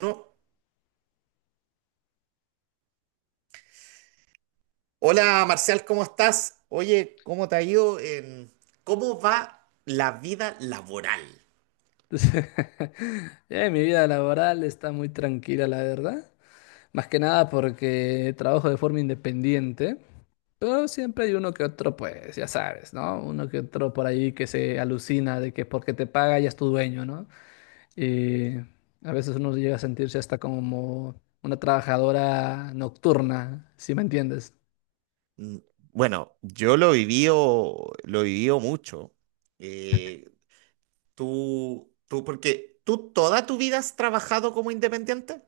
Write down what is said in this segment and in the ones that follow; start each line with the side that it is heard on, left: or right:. right: No. Hola Marcial, ¿cómo estás? Oye, ¿cómo te ha ido? ¿Cómo va la vida laboral?
left: Entonces, mi vida laboral está muy tranquila, la verdad. Más que nada porque trabajo de forma independiente, pero siempre hay uno que otro, pues ya sabes, ¿no? Uno que otro por ahí que se alucina de que porque te paga ya es tu dueño, ¿no? Y a veces uno llega a sentirse hasta como una trabajadora nocturna, si me entiendes.
right: Mm, Bueno, yo lo viví mucho. Eh, tú, porque tú toda tu vida has trabajado como independiente.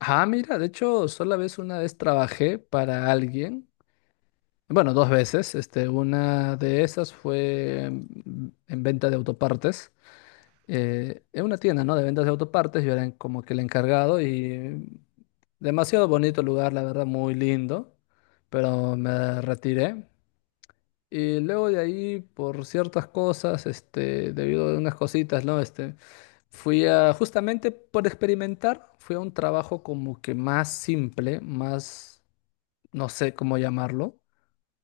left: Ah, mira, de hecho, solo vez una vez trabajé para alguien. Bueno, dos veces. Una de esas fue en venta de autopartes. En una tienda, ¿no? De ventas de autopartes. Yo era como que el encargado y demasiado bonito lugar, la verdad, muy lindo. Pero me retiré. Y luego de ahí, por ciertas cosas, debido a unas cositas, ¿no? Fui a, justamente por experimentar, fui a un trabajo como que más simple, más, no sé cómo llamarlo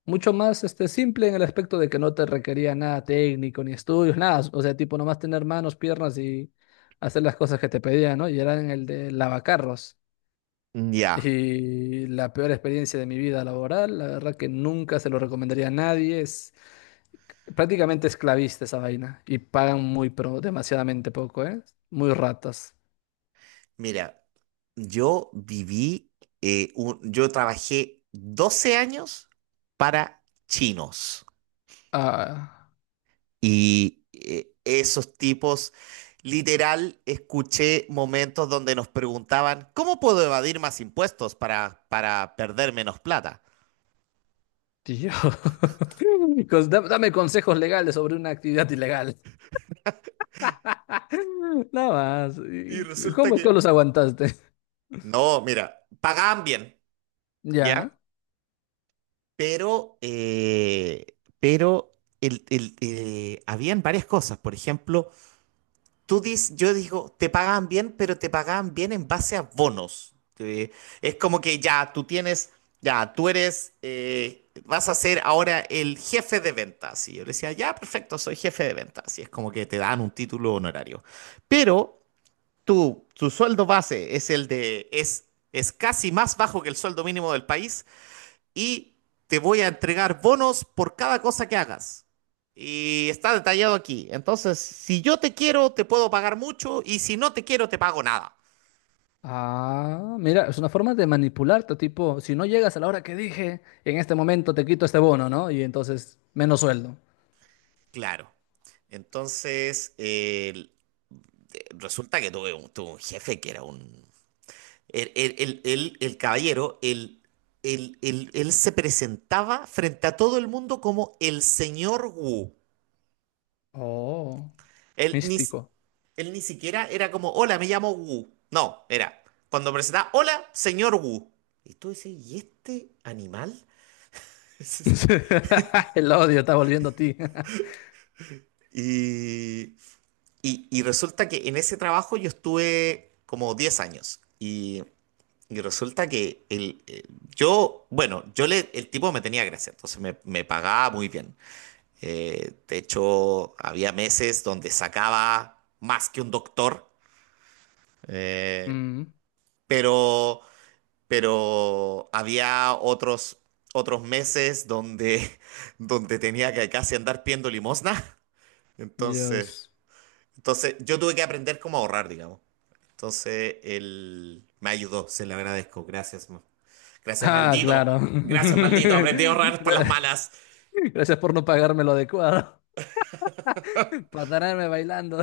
left: mucho más simple en el aspecto de que no te requería nada técnico, ni estudios, nada. O sea, tipo, nomás tener manos, piernas y hacer las cosas que te pedían, ¿no? Y era en el de lavacarros.
right: Ya,
left: Y la peor experiencia de mi vida laboral, la verdad que nunca se lo recomendaría a nadie. Es prácticamente esclavista esa vaina. Y pagan muy, pero demasiadamente poco, ¿eh? Muy ratas.
right: mira, yo viví, yo trabajé 12 años para chinos.
left: Ah,
right: Y esos tipos, literal, escuché momentos donde nos preguntaban, ¿cómo puedo evadir más impuestos para perder menos plata?
left: tío. Dame consejos legales sobre una actividad ilegal. Nada más.
right: Y resulta
left: ¿Cómo es que
right: que,
left: los aguantaste?
right: no, mira, pagaban bien, ¿ya?
left: Ya.
right: Pero, eh, pero habían varias cosas. Por ejemplo, tú dices, yo digo, te pagaban bien, pero te pagaban bien en base a bonos. Es como que ya tú tienes, ya tú eres, vas a ser ahora el jefe de ventas. Y yo le decía, ya, perfecto, soy jefe de ventas. Y es como que te dan un título honorario. Pero tu sueldo base es es casi más bajo que el sueldo mínimo del país y te voy a entregar bonos por cada cosa que hagas. Y está detallado aquí. Entonces, si yo te quiero, te puedo pagar mucho y si no te quiero, te pago nada.
left: Ah, mira, es una forma de manipularte, tipo, si no llegas a la hora que dije, en este momento te quito este bono, ¿no? Y entonces, menos sueldo.
right: Claro. Entonces, resulta que tuve un jefe que era un... El caballero, él se presentaba frente a todo el mundo como el señor Wu.
left: Oh,
right: Él ni, s-
left: místico.
right: Él ni siquiera era como, hola, me llamo Wu. No, era, cuando presentaba, hola, señor Wu. Y tú dices, ¿y este animal?
left: El odio está volviendo a ti.
right: Y, y resulta que en ese trabajo yo estuve como 10 años. Y resulta que el, yo, bueno, yo le, el tipo me tenía gracia, entonces me pagaba muy bien. De hecho, había meses donde sacaba más que un doctor. eh,
left: Mm,
right: pero pero había otros meses donde, donde tenía que casi andar pidiendo limosna. Entonces,
left: Dios.
right: entonces, yo tuve que aprender cómo ahorrar, digamos. Entonces él me ayudó, se lo agradezco. Gracias,
left: Ah,
right: maldito.
left: claro.
right: Gracias, maldito. Aprendí a ahorrar por las malas.
left: Gracias por no pagarme lo adecuado, para tenerme bailando.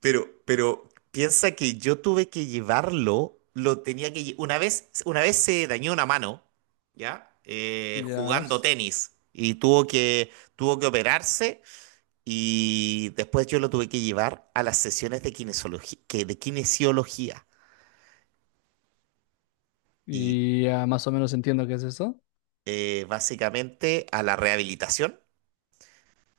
right: Pero piensa que yo tuve que llevarlo. Lo tenía que una vez se dañó una mano, ¿ya?
left: Ya.
right: Jugando tenis y tuvo que operarse. Y después yo lo tuve que llevar a las sesiones de kinesiología, y
left: Y ya más o menos entiendo qué es eso.
right: básicamente a la rehabilitación.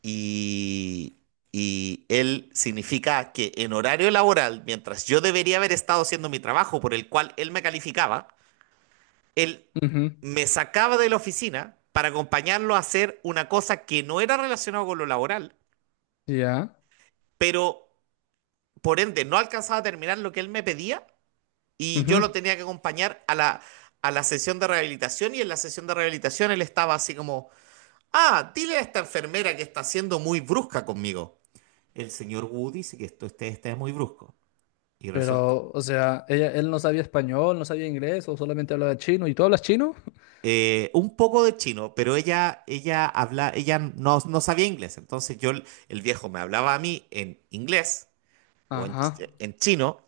right: Y, y él significa que en horario laboral, mientras yo debería haber estado haciendo mi trabajo por el cual él me calificaba, él
left: Ujú.
right: me sacaba de la oficina para acompañarlo a hacer una cosa que no era relacionada con lo laboral,
left: Ya.
right: pero por ende no alcanzaba a terminar lo que él me pedía y yo
left: ujú.
right: lo tenía que acompañar a la sesión de rehabilitación, y en la sesión de rehabilitación él estaba así como, ah, dile a esta enfermera que está siendo muy brusca conmigo. El señor Wu dice que este es muy brusco. Y resulta
left: Pero, o sea, él no sabía español, no sabía inglés, o solamente hablaba chino. ¿Y tú hablas chino?
right: un poco de chino, pero ella habla, ella no, no sabía inglés, entonces yo, el viejo me hablaba a mí en inglés o
left: Ajá.
right: en chino,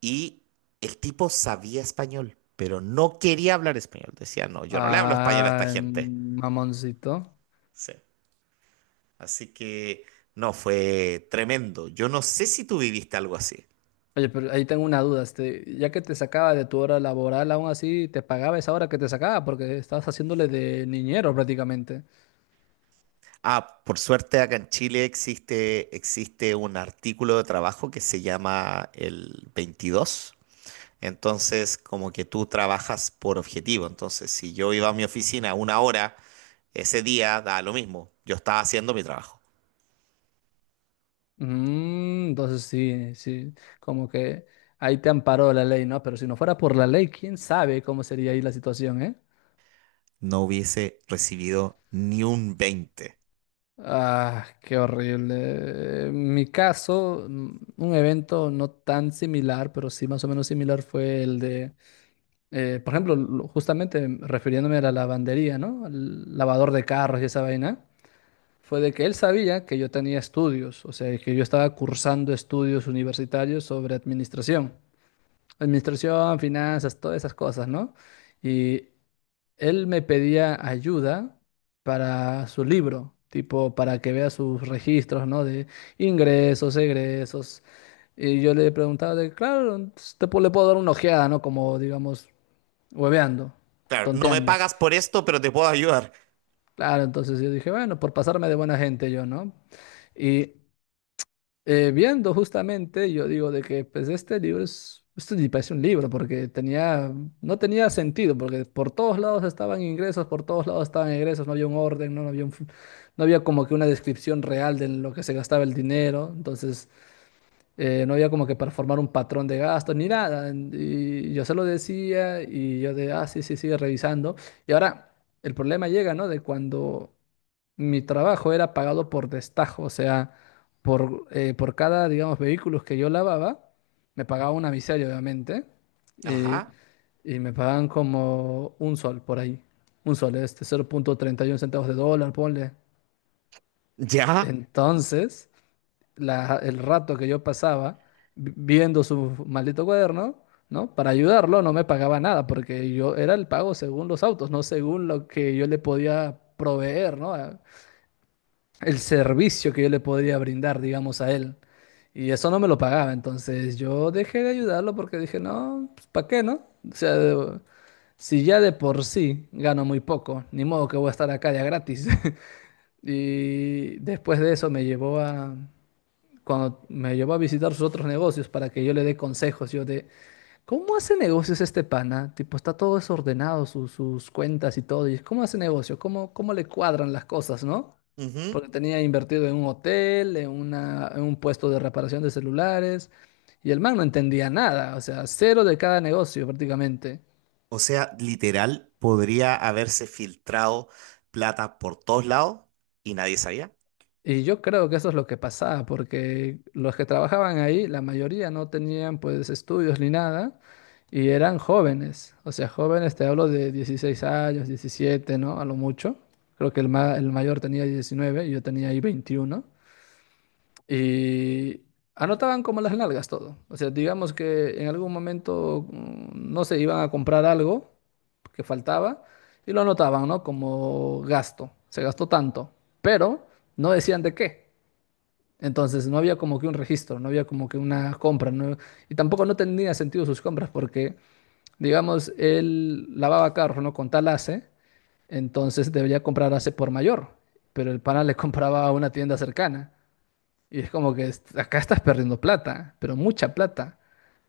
right: y el tipo sabía español, pero no quería hablar español. Decía, no, yo no le hablo español a esta
left: Ah,
right: gente.
left: mamoncito.
right: Sí. Así que no, fue tremendo. Yo no sé si tú viviste algo así.
left: Oye, pero ahí tengo una duda. Ya que te sacaba de tu hora laboral, aún así te pagaba esa hora que te sacaba, porque estabas haciéndole de niñero prácticamente.
right: Ah, por suerte acá en Chile existe, existe un artículo de trabajo que se llama el 22. Entonces, como que tú trabajas por objetivo. Entonces, si yo iba a mi oficina una hora, ese día da lo mismo. Yo estaba haciendo mi trabajo.
left: Entonces sí, sí, como que ahí te amparó la ley, ¿no? Pero si no fuera por la ley, quién sabe cómo sería ahí la situación, ¿eh?
right: No hubiese recibido ni un 20.
left: Ah, qué horrible. En mi caso, un evento no tan similar, pero sí más o menos similar fue el de, por ejemplo, justamente refiriéndome a la lavandería, ¿no? Al lavador de carros y esa vaina, fue de que él sabía que yo tenía estudios, o sea, que yo estaba cursando estudios universitarios sobre administración, administración, finanzas, todas esas cosas, ¿no? Y él me pedía ayuda para su libro, tipo para que vea sus registros, ¿no? De ingresos, egresos. Y yo le preguntaba de, claro, pues, le puedo dar una ojeada, ¿no? Como, digamos, hueveando,
right: Claro, no me
left: tonteando.
right: pagas por esto, pero te puedo ayudar.
left: Claro, entonces yo dije, bueno, por pasarme de buena gente yo, ¿no? Y viendo justamente, yo digo de que pues esto ni parece un libro porque no tenía sentido porque por todos lados estaban ingresos, por todos lados estaban egresos, no había un orden, no había como que una descripción real de lo que se gastaba el dinero, entonces no había como que para formar un patrón de gasto ni nada, y yo se lo decía y yo de, ah, sí, sí, sigue revisando, y ahora el problema llega, ¿no? De cuando mi trabajo era pagado por destajo, o sea, por cada, digamos, vehículos que yo lavaba, me pagaba una miseria, obviamente, y,
right: Ajá.
left: y me pagaban como un sol por ahí, un sol, 0.31 centavos de dólar, ponle.
right: Ya.
left: Entonces, el rato que yo pasaba viendo su maldito cuaderno, ¿no? Para ayudarlo no me pagaba nada, porque yo era el pago según los autos, no según lo que yo le podía proveer, ¿no? el servicio que yo le podría brindar, digamos, a él. Y eso no me lo pagaba, entonces yo dejé de ayudarlo porque dije, no, pues, ¿para qué, no? O sea, si ya de por sí gano muy poco, ni modo que voy a estar acá ya gratis. Y después de eso me llevó a, cuando me llevó a visitar sus otros negocios para que yo le dé consejos, yo de, ¿Cómo hace negocios este pana? Tipo, está todo desordenado, sus cuentas y todo. ¿Y cómo hace negocio? ¿Cómo le cuadran las cosas, no? Porque
right: Ujú.
left: tenía invertido en un hotel, en un puesto de reparación de celulares, y el man no entendía nada, o sea, cero de cada negocio prácticamente.
right: O sea, literal, podría haberse filtrado plata por todos lados y nadie sabía.
left: Y yo creo que eso es lo que pasaba, porque los que trabajaban ahí, la mayoría no tenían pues estudios ni nada, y eran jóvenes, o sea, jóvenes, te hablo de 16 años, 17 ¿no? A lo mucho. Creo que el mayor tenía 19 y yo tenía ahí 21. Y anotaban como las nalgas todo. O sea, digamos que en algún momento, no sé, iban a comprar algo que faltaba y lo anotaban, ¿no? Como gasto, se gastó tanto, pero no decían de qué. Entonces no había como que un registro, no había como que una compra, y tampoco no tenía sentido sus compras porque, digamos, él lavaba carro, ¿no? Con tal ACE, entonces debería comprar ACE por mayor, pero el pana le compraba a una tienda cercana. Y es como que acá estás perdiendo plata, pero mucha plata,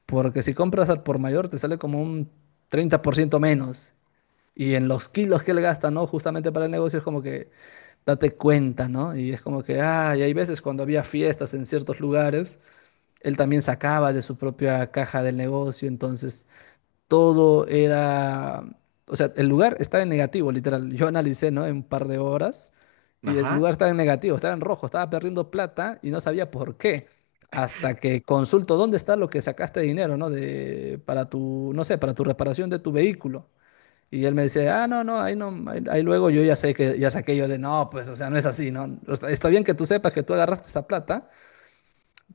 left: porque si compras al por mayor te sale como un 30% menos. Y en los kilos que él gasta, ¿no? Justamente para el negocio es como que date cuenta, ¿no? Y es como que, ah, y hay veces cuando había fiestas en ciertos lugares, él también sacaba de su propia caja del negocio, entonces todo era, o sea, el lugar estaba en negativo, literal. Yo analicé, ¿no? En un par de horas y el lugar
right: Ajá.
left: estaba en negativo, estaba en rojo, estaba perdiendo plata y no sabía por qué. Hasta que consulto dónde está lo que sacaste de dinero, ¿no? De, para tu, no sé, para tu reparación de tu vehículo. Y él me dice, ah, no, no, ahí no, ahí luego yo ya sé que, ya saqué yo de, no, pues, o sea, no es así, ¿no? O sea, está bien que tú sepas que tú agarraste esa plata,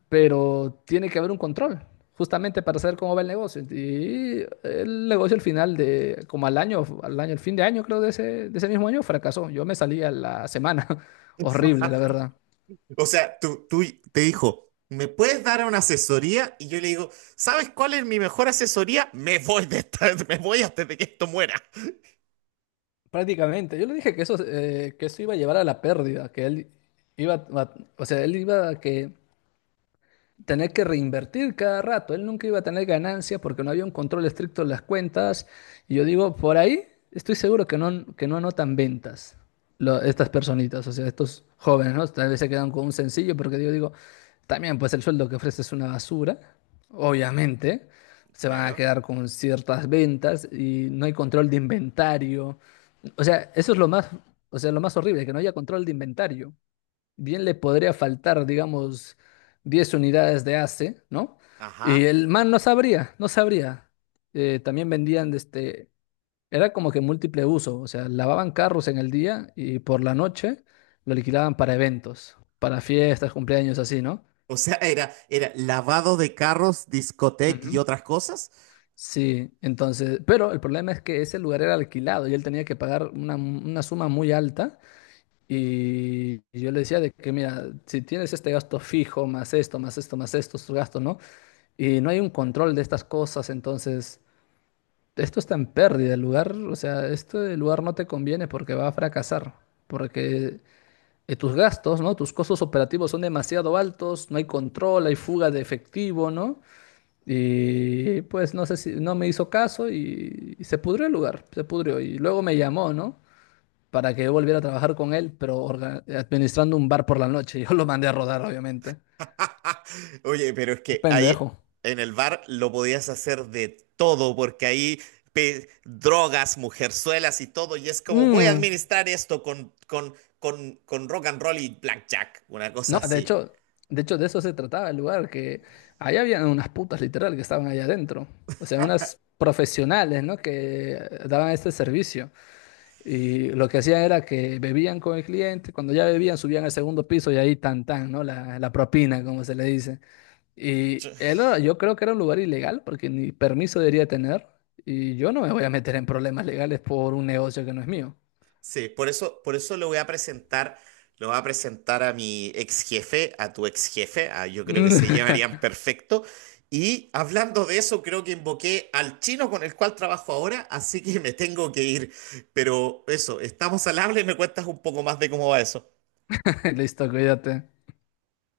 left: pero tiene que haber un control, justamente para saber cómo va el negocio. Y el negocio al final de, como al año, el fin de año, creo, de ese mismo año, fracasó. Yo me salí a la semana. Horrible, la verdad.
right: O sea, tú te dijo, ¿me puedes dar una asesoría? Y yo le digo, ¿sabes cuál es mi mejor asesoría? Me voy de me voy antes de que esto muera.
left: Prácticamente. Yo le dije que eso iba a llevar a la pérdida, que él iba, o sea, él iba a que tener que reinvertir cada rato. Él nunca iba a tener ganancias porque no había un control estricto de las cuentas. Y yo digo, por ahí estoy seguro que que no anotan ventas estas personitas, o sea, estos jóvenes, ¿no? Tal vez se quedan con un sencillo porque yo digo, también pues el sueldo que ofrece es una basura, obviamente. Se van a
right: Claro.
left: quedar con ciertas ventas y no hay control de inventario. O sea, eso es lo más, o sea, lo más horrible, que no haya control de inventario bien le podría faltar, digamos, 10 unidades de ACE, ¿no? Y
right: Ajá.
left: el man no sabría, no sabría. También vendían, era como que múltiple uso, o sea, lavaban carros en el día y por la noche lo alquilaban para eventos, para fiestas, cumpleaños, así, ¿no?
right: O sea, era lavado de carros, discoteca y
left: Ujú.
right: otras cosas.
left: Sí, entonces, pero el problema es que ese lugar era alquilado y él tenía que pagar una suma muy alta y yo le decía de que, mira, si tienes este gasto fijo, más esto, más esto, más estos gastos, ¿no? Y no hay un control de estas cosas, entonces esto está en pérdida. El lugar, o sea, este lugar no te conviene porque va a fracasar, porque tus gastos, ¿no? Tus costos operativos son demasiado altos, no hay control, hay fuga de efectivo, ¿no? Y pues no sé si no me hizo caso y se pudrió el lugar, se pudrió. Y luego me llamó, ¿no? Para que yo volviera a trabajar con él, pero administrando un bar por la noche. Yo lo mandé a rodar, obviamente.
right: Oye, pero es que ahí
left: Pendejo.
right: en el bar lo podías hacer de todo, porque ahí drogas, mujerzuelas y todo, y es como voy a
left: Mm.
right: administrar esto con rock and roll y blackjack, una cosa
left: No, de
right: así.
left: hecho, de hecho de eso se trataba el lugar, que allá habían unas putas literal que estaban allá adentro. O sea, unas profesionales, ¿no? Que daban este servicio. Y lo que hacían era que bebían con el cliente, cuando ya bebían subían al segundo piso y ahí tan tan, ¿no? La propina, como se le dice. Y yo creo que era un lugar ilegal porque ni permiso debería tener. Y yo no me voy a meter en problemas legales por un negocio que no es mío.
right: Sí, por eso lo voy a presentar, lo voy a presentar a mi ex jefe, a tu ex jefe, yo creo que se llevarían perfecto. Y hablando de eso, creo que invoqué al chino con el cual trabajo ahora, así que me tengo que ir. Pero eso, estamos al habla y me cuentas un poco más de cómo va eso.
left: Listo, cuídate.